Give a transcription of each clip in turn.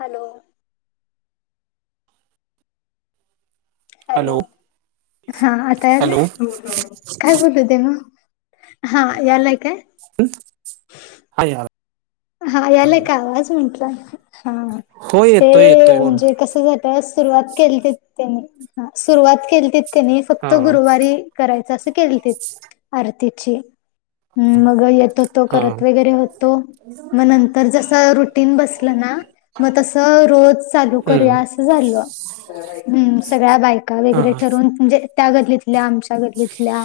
Hello! Hello हा आताय hello आलाय? काय बोलते ना हा यालाय काय? [unintelligible] हा याला का आवाज म्हटलं हा हो ते येतोय येतोय बोल म्हणजे कस सुरुवात केली त्यांनी सुरवात केली त्यांनी हा फक्त गुरुवारी करायचं असं केलं ते आरतीची हम् मग येत होतो हा करत वगैरे होतो. मग नंतर जस रुटीन बसलं ना मग तसं रोज चालू हम्म करूया अस झालं सगळ्या बायका हा वगैरे ठरवून त्या गल्लीतल्या आमच्या लीतल्या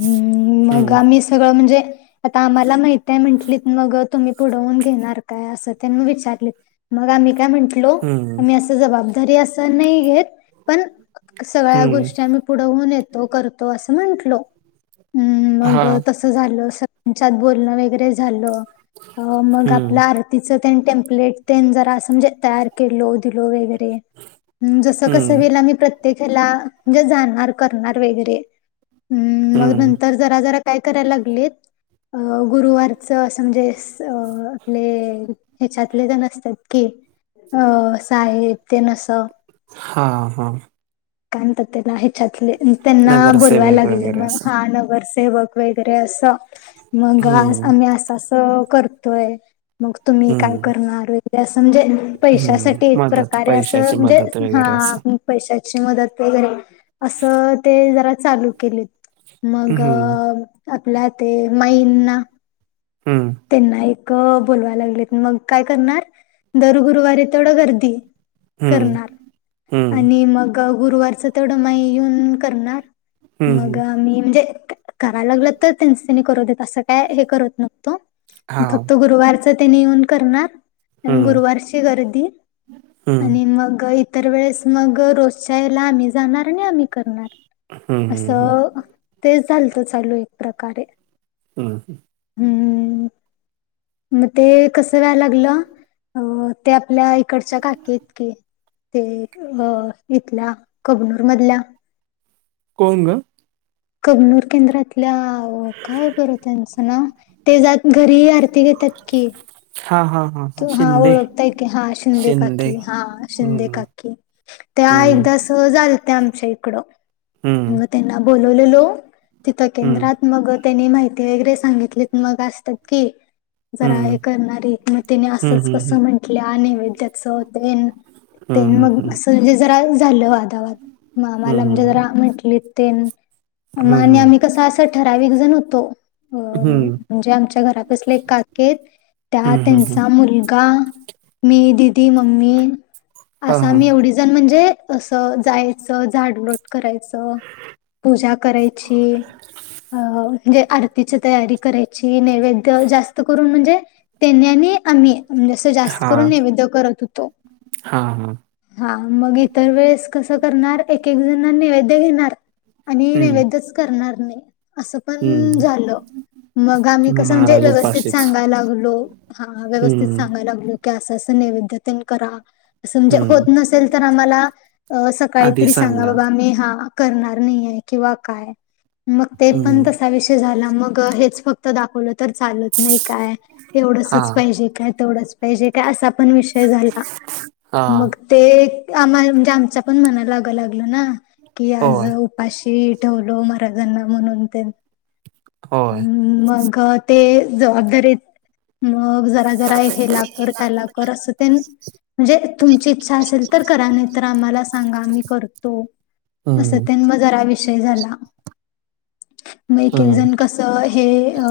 मग हम्म आम्ही सगळं म्हणजे आता आम्हाला माहिती आहे म्हंटली मग तुम्ही पुढवून घेणार काय अस त्यां विचारले मग आम्ही काय म्हण हम्म आ अस जबाबदारी अस नाही घेत पण सगळ्या हम्म गोष्टी आम्ही पुढवून येतो करतो असं म्हंटलो. हम् हा मग तसं झालं सच्यात बोलणं वगैरे झालं. अ मग हम्म आपल्या आरतीच टेम्पलेट ते जरा समजे तयार केलो दिलो वेगरे हम्म [unintelligible] व हम्म काय करायला लागलेत गुरुवारच असं म्हणजे अ आपले ह्याच्यातले जण असतात. कि अ असं आहे्य नस. हा हा. कात तेला ह तले त्यांना बोवाय नगरसेवक लागले वगैरे मग असं हा नगरसेवक वगैरे असं मग हम्म आम्ही असं अस करतोय. मग तुम्ही काय हम्म करणार वगरे असं म्हणजे हम्म पैशासाठी एक मदत प्रकारे असं पैशाची म्हणजे मदत हा वगैरे असं पैशाची मदत वगैरे असं ते जरा चालू केले. मग हम्म आपल्या ते मईंना. हम्म त्यांना एक बोोलवायला लागले मग काय करणार. दर गुरुवारी तेवढं गर्दी हम्म करणार हम्म आणि मग गुरुवारच तेवढं माई येऊन करणार. मग हम्म मी म्हणजे करायला लागल तर त्यांच त्यांनी करू देत असं काय हे करत नकतो. हा फक्त गुरुवारच तेनी येऊन करणार. हम्म गुरुवारची गर्दी हम्म आणि मग तर वेळेस मग रोजच्या याला आम्ही जाणार आणि आम्ही करणार हम्म असं. तेच झालतं चालू एक प्रकारे हा ह. हम्म. मग ते कसं व्यायला लागलं अ ते आपल्या इकडच्या काकीत की ते इथल्या कबनूरमधल्या कोणग. कगनूर केंद्रातल्या काय बरं त्यांचं ना. ते जात घरीही आरती घेतात की हा हा हा. तू हा ओळखताय की हा शिंदे काकी हा शिंदे हम्म काकी ते हम्म एकदा. झालत आमच्या इकडं हम्म म त्यांना बोलवलेलो. तिथं हं, केंद्रात मग त्यांनी माहिती वगैरे सांगितलीत मग असतात की जरा हे हं, करणारी म तिने हं, असंच हं, कस हं, म्हंटलं नैवेद्याच होते. ते हं, मग हं, असं म्हजे जरा झालं वाधावाद मग हं, आम्हाला म्हणजे हं, जरा म्हटले ते हं, आणि हं, आम्ही कसं असं ठराविक जण होतो. अ हं, म्हणजे आमच्या घरातसले काकेत त्यात हं, हं, हं. मुलगा मी दिदी मम्मी हां, असा मी हां. एवढीच. ण म्हणजे असं जायचं झाडट. करायचं पूजा करायची. अ म्हणजे आरतीची तयारी करायची. त म्हण आम्. जास्त करून हां, नैवेद करत होतो. हां, हां. हा मग इतर वेळेस कसं करणार एक एक जण नैवेद्य घेणार. आणि हं, नैवेदच करणार नाही. असं हं. पण झालं मग आम्ही कसं म्हणजे महाराज व्यवस्थित उपाशीच. सांगायला लागलो. हा व्यवस्थित हं, सांगायला लागलो की असं अस नैवेद्यते करा असं म्हणजे हं. होत नस. असल तर आम्हाला सकाळी तरी सांगा बाबा आम्ही हा. नाही किंवा काय म पण हं. त झाला मग हेच फक्त दाखवलं तर चालत नाही काय? तेवढंचच हां, पाहिजे काय तेवढंच पाहिजे काय असा पण विषय झाला हां. मग ते आम्हा म्हणजे आमचा पण मनाला लागं लागल ना की आज. होय, पाशी ठेवलो मराजांना म्हणून ते होय. मग ते जबाबदारीत मग जरा जरा हे ला कर त्याला कर असं ते म्हणजे तुमची इच्छा असेल तर करा नाही तरर आम्हाला सांगा आम्ही करतो असं हं, त्यां म जरा विषय झाला मग एक हं. जण कस हे अ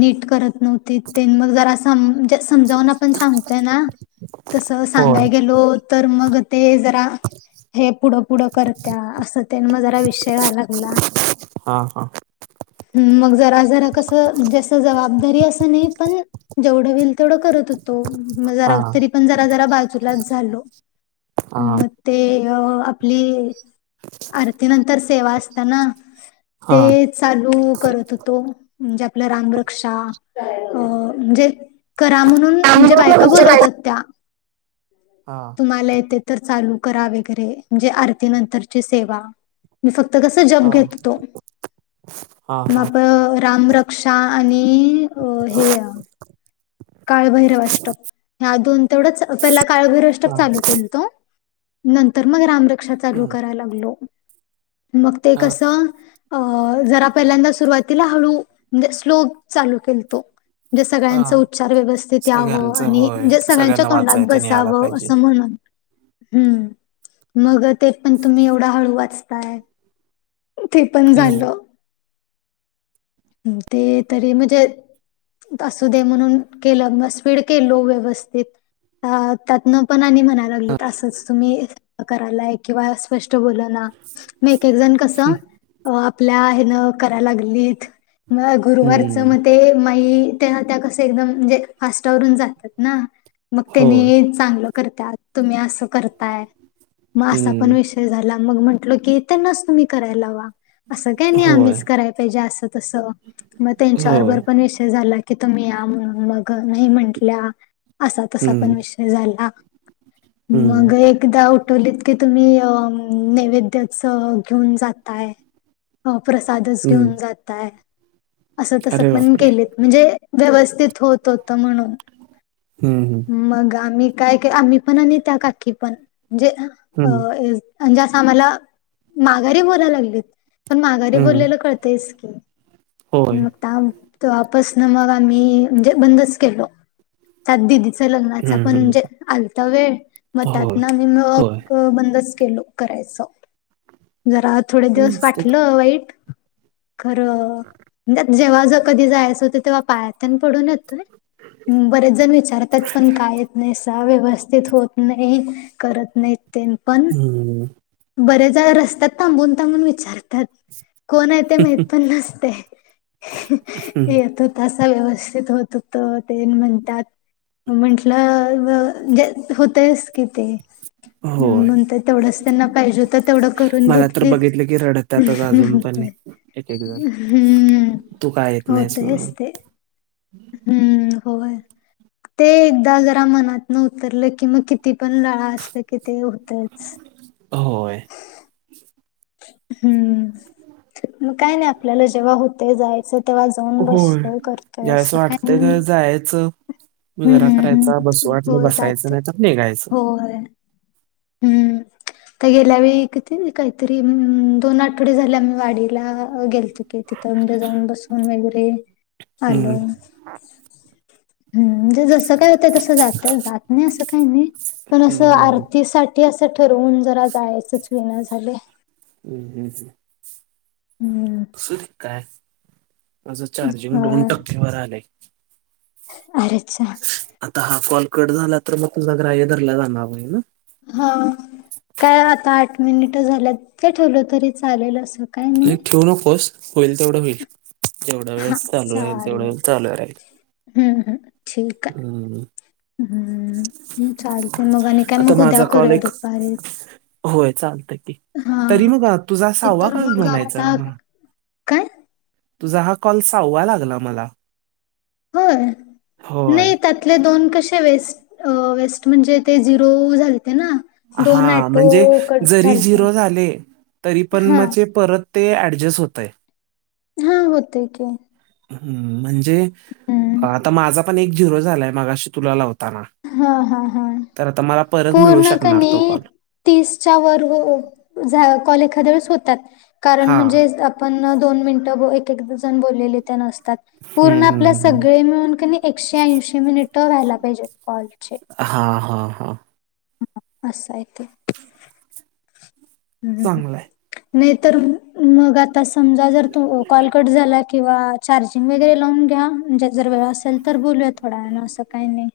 नीट करत नव्हत त मग जरा स समजावून आपण सांगतोय ना तसं होय. सांगाय गेलो तर मग ते जरा हे पुढं पुढं करत्या असं त्यांना जरा विषय व्हायला लागला. हा हा. मग जरा जरा कस जस जबाबदारी अस. पण जेवढे होत होते तेवढे करत होतो. हां, पण जरा जरा बाजूलाच झालो हां, म. ते आपली आरती नंतर सेवा असताना. ते हां. चालू करत होतो म्हणजे आपला रामरक्षा. अ म्हणजे करा म्हणून हां, म्हणजे हां, हां, बायका बोलवतात त्या. तुम्हाला येते तर चालू करा वगैरे म्हणजे आरती नंतरची सेवा. मी फक्त कसं जप घेत होतो. हां, हां. मग रामरक्षा आणि अ हे. काळभैरवाष्टप ह्या दोन तेवढंच पहिला काळभैरवाष्टप चालू केतो. नंतर मग रामरक्षा चालू हं, कराय लागलो मग ते हां, कसं. अ जरा पहिल्यांदा सुरुवातीला हळूे स्लो चालू केले. तो सगळ्यांचे हां. उच्चार व्यवस्थित. वं सगळ्यांचं आणि होय. म्हणजे सगळ्यांच्या सगळ्यांना तोंडात वाचायला ते न्यायला बसावं पाहिजे. असं म्हण. हम्म मग ते पण तुम्ही एवढा हळू वाचताय. ते पण हं, झालं. ते तरी म्हणजे. असू दे म्हणून केलं म स्पीड के लो व्यवस्थित. ह त्यातन पण आणि. म्हणायला लागली तर तुम्ही करायला किंवा स्पष्ट बोलना. मग एक एक जण कसं आपल्या हन करायला लागलीत. म गुरुवारचं हं. म ते माई. त्या त्या कस एकदम म्हणजे फास्टवरून जातात ना मग होय. त्यानी. चांगलं करतात तुम्ही असं करताय. मग हं. विषय झाला की त्यांनाच तुम्ही करायला लावा नाही होय, आम्हीच कराय पाहिजे अस. मग होय. त्यांच्याबरोबर पण विषय झाला की तुम्ही या म्हणून मग नाही म्हंटल्या. असा तसा हं, पण विषय झाला मग हं, एक. एकदा उठवलीत की तुम्ही अ नैवेद्यच घेऊन जातय. अ प्रसादच हं. घेऊन जातय. असं तसं अरे पण बापरे! केलेत म्हणजे व्यवस्थित होत होत म्हणून. हं, हं, मग आम्ही काय आम्ही पण आणि त्या काकी पण म्हणजे अ. मला हं, आणि त्या काकींना माघारी बोलायला लागली पण माघारी हं. बोललेलं कळतच की. होय. मग तवापासून आम्ही मग आम्ही म्हणजे बंदच केलो. त्यात दिदीच लग्नाचा हं, पण हं. म्हणजे आलता वेळ मतात होय, ना. होय. बंदच केलो करायच जरा. थोडे हम्म दिवस असतात. वाटलं वाईट. खरं म्हणज जेव्हा ज कधी जायचं होत तेव्हा पायातन पडून येतोय. बरेच जण विचारतात पण काय येत नाही स व्यवस्थित होत नाही. करत नाहीत तरीपण. हम. बरेच जण रस्त्याात थांबून थांबून विचारतात कोण आहे ते माहिती. पण नसते हं. यात. तसा व्यवस्थित होत त ते म्हणतात. म्हटलं ज होतयस कि ते. होय. म्हणतय तेवढंच त्यांना पाहिजे होतं तेवढं करून मला तर घेतली बघितलं की रडतातच अजून पण म्हणतय. एक-एक जण. हम्म तू का येत नाहीस होतयच म्हणून. ते हम्म होय. ते एकदा जरा मनात न उतरले की मग किती पण लळा असले. कि ते होतच. होय. हम्म मग काय नाही आपल्याला जेव्हा होते जायचं. तेव्हा जाऊन होय. बसतोय करतोय ज्यावेळेस असं काही वाटतंय नाही. त्यावेळेस जायचं, मुजरा हम्म करायचा, बसू हो वाटलं बसायचं जात नाहीतर निघायचं. होय. हम्म काला भी इकतीन कायतरी दोन आठवडे झाले आम्ही वाडीला गेलतो की तिथं म्हणजे जाऊन बसून वगैरे हं, हॅलो. ह् म्हणजे जसं काय होत तस जात जात नाही असं काही नाही पण हं, असं हं, हं. आरती साठी असं ठरवून जरा जायचच विना झाले. हम् हम्. हम्म. असताय माझं चार्जिंग दोन होय. टक्केवरर आलंय. अरचछा. आता हा कॉल कट झाला तर मग तुझा ग्रा्यधरला जाणारई ना. हा काय आता आठ मिनिट झाल्यात ते ठेवलं तरी चालेल अस काय? नाही ठेवू नकोस होईल तेवढं होईल जेवढा वेळ हा चालू राहील तेवढा चालेल. वेळ चालू राहील. हम्म हम ठीक आहे. हम्म. हम्म चालते मग आणि काय आता मग उद्या माझा कॉल करूया एक दुपारी होय चालतं की हा तरी मग तुझा ते सवा तर काल मग म्हणायचा आता ह. काय? तुझा हा कॉल सवा लागला मला होय होय नाही त्यातले दोन कसे वेस्ट अ वेस्ट म्हणजे ते झिरो झाले ते ना. दोन हा ऍटो म्हणजे कट जरी झालते झिरो झाले तरी पण हा मग ते परत. ते ॲडजस्ट होत आहे. हा होत क हम्म म्हणजे हम्म आता माझा पण एक झिरो झालाय मागाशी तुला लावताना हा हा हा तर आता मला परत मिळू पूर्ण शकणार तो कनी कॉल तीसच्या वर कल एखादच होतात कारण हां. म्हणजे दो मिन बलेतात हं, पूर्ण हं, आपल्या स हं, हं. मिून एकशे ऐंशी मिनिट व्हायला पाहिजेत कॉलचे हा हा हा. ह असं य ते हम्म. चांगलं आहे. नाही तरर मग आता समजा जर तू कॉलकट झाला किंवा चार्जिंग वगैरे लावून घ्या म्हणजे जर वेळ असेल तर बोलूया थोडा वणं असं काही नाही.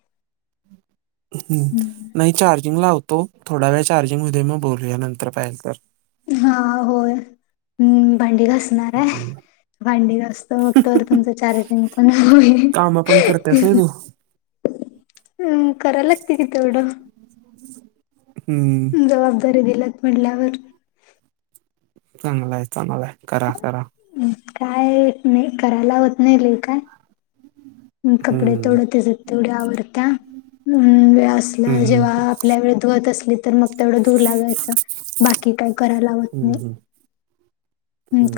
ह् हम्म. नाही चार्जिंग लावतो थोडा वेळ चार्जिंगमध्ये मग बोलूया नंतर पाहिल तर हा होय् भांडी घासणार आहे. हं. भांडी असत फगत तुमचं चारटंच नाव होईल. कामं पण करतेस होय तू? हम् कराय लागते कि तेवढं. हम्म. जबाबदारी दिलत म्हणल्यावर चांगलं आहे चांगलाय करा करा. काय नाही करायला होत नाही ल काय. कपडे हं. थोड तेसत तेवढ्या आवडत्या वेळ हं, असला हं. जेव्हा आपल्या वे धुवत असली तर मग तेवढं धूर लागायचं बाकी काय करायला लावत हं, नाही. हं,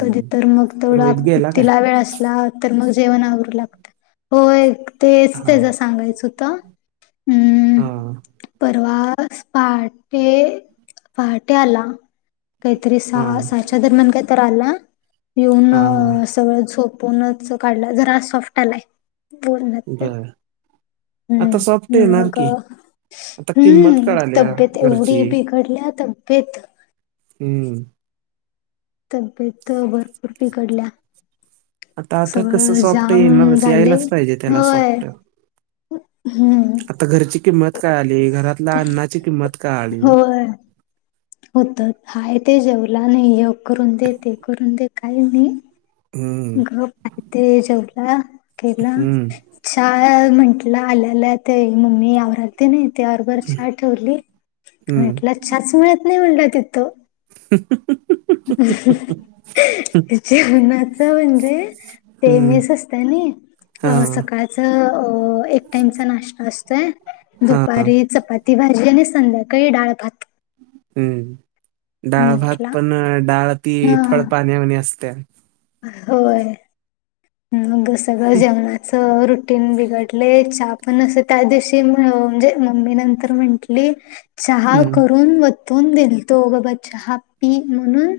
कधी तर मग तेवढा रोहित गेला काय? तिला वेळ असला तर मग जेवण आवरू लागत होय तेच त्याचा हां, सांगायचंत हम्म हां, परवास पाठ ते पहाटे आला काहीतरी स हां, साच्या दरम्यान का तर आला हां, हां. येऊन सगळं झोपूनच काढलं जरा सॉफ्ट आलाय बोल बरं. आता सॉफ्ट हम्म येणार मग की. आता किंमत हम्म कळाल्या तब्येत एवढी घरची. बी कडल्या तब्येत हम्म तब्येत भरपूर पिघडल्या आता आता कसं सॉफ्ट जाम येणारच झाले यायलाच पाहिजे त्याला होय सॉफ्ट हम्म आता घरची किंमत काय आली घरातल्या अन्नाची किंमत काय आली बर होत हाय ते जेवला नाही य करून दे ते करून दे काही नाही हम्म, ग पाहते जेवला केला हम्म, चछ म्हंटलं आलेला ते मम्मी यावर आ त नाही त हरभार हा ठेवली हम्म. आणिला चाच मिळत नाही म्हणलं तिथथं ह जेवणाच म्हणजे हम्म, मेस असत ना अ हां, सकाळच एक टाइमचा नाश्ता असतोय हां, दुपारी चपाती भाजी आणि संध्याकाळी डळ भात हम्म डाळ भात म्हटला पण डाळ ती फळ हा पाण्यावाणी असते होय मग सगळं जेवणाच रुटीन बिघडले चा पण असं त्या दिवशी म्हणजे मम्मी नंतर म्हंटली चहा हम्म, करून दोन दिल तो ग ब हॅप्पी म्हणून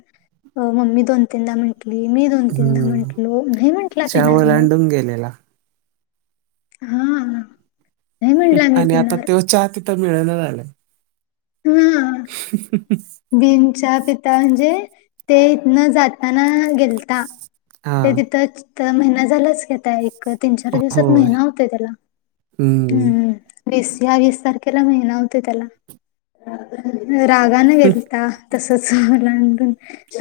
मम्मी दोन तीनदा म्ह मी दोन तीनदा हम्म. म्हटलो नाही म्ह चहा ओलाडून गेलेला हा नाही म्हंटला मी आणि आता पिणार तेव चहा तिथं मिळल झालं हम्म [inaudible] बिंच्या पिता म्हणजे ते इथन जाताना गेलता ते हां, तिथंच तर महिना झालाच घता एक तीन चार दिवसात होय. महिना होत त्याला हम्म वीस या वीस तारखेला महिना होते त्याला रागान गेलता तसच ओलांडून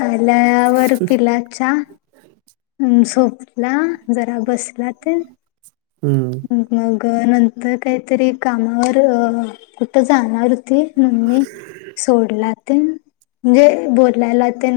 आल्यावर पिला चहा पिलाच्या ह अ झोपला जरा बसला तर हम्म. मग नंतर काहीतरी कामावर अ कुठं जाणारच ममी सोडला ते म्हणजे बोलायला ते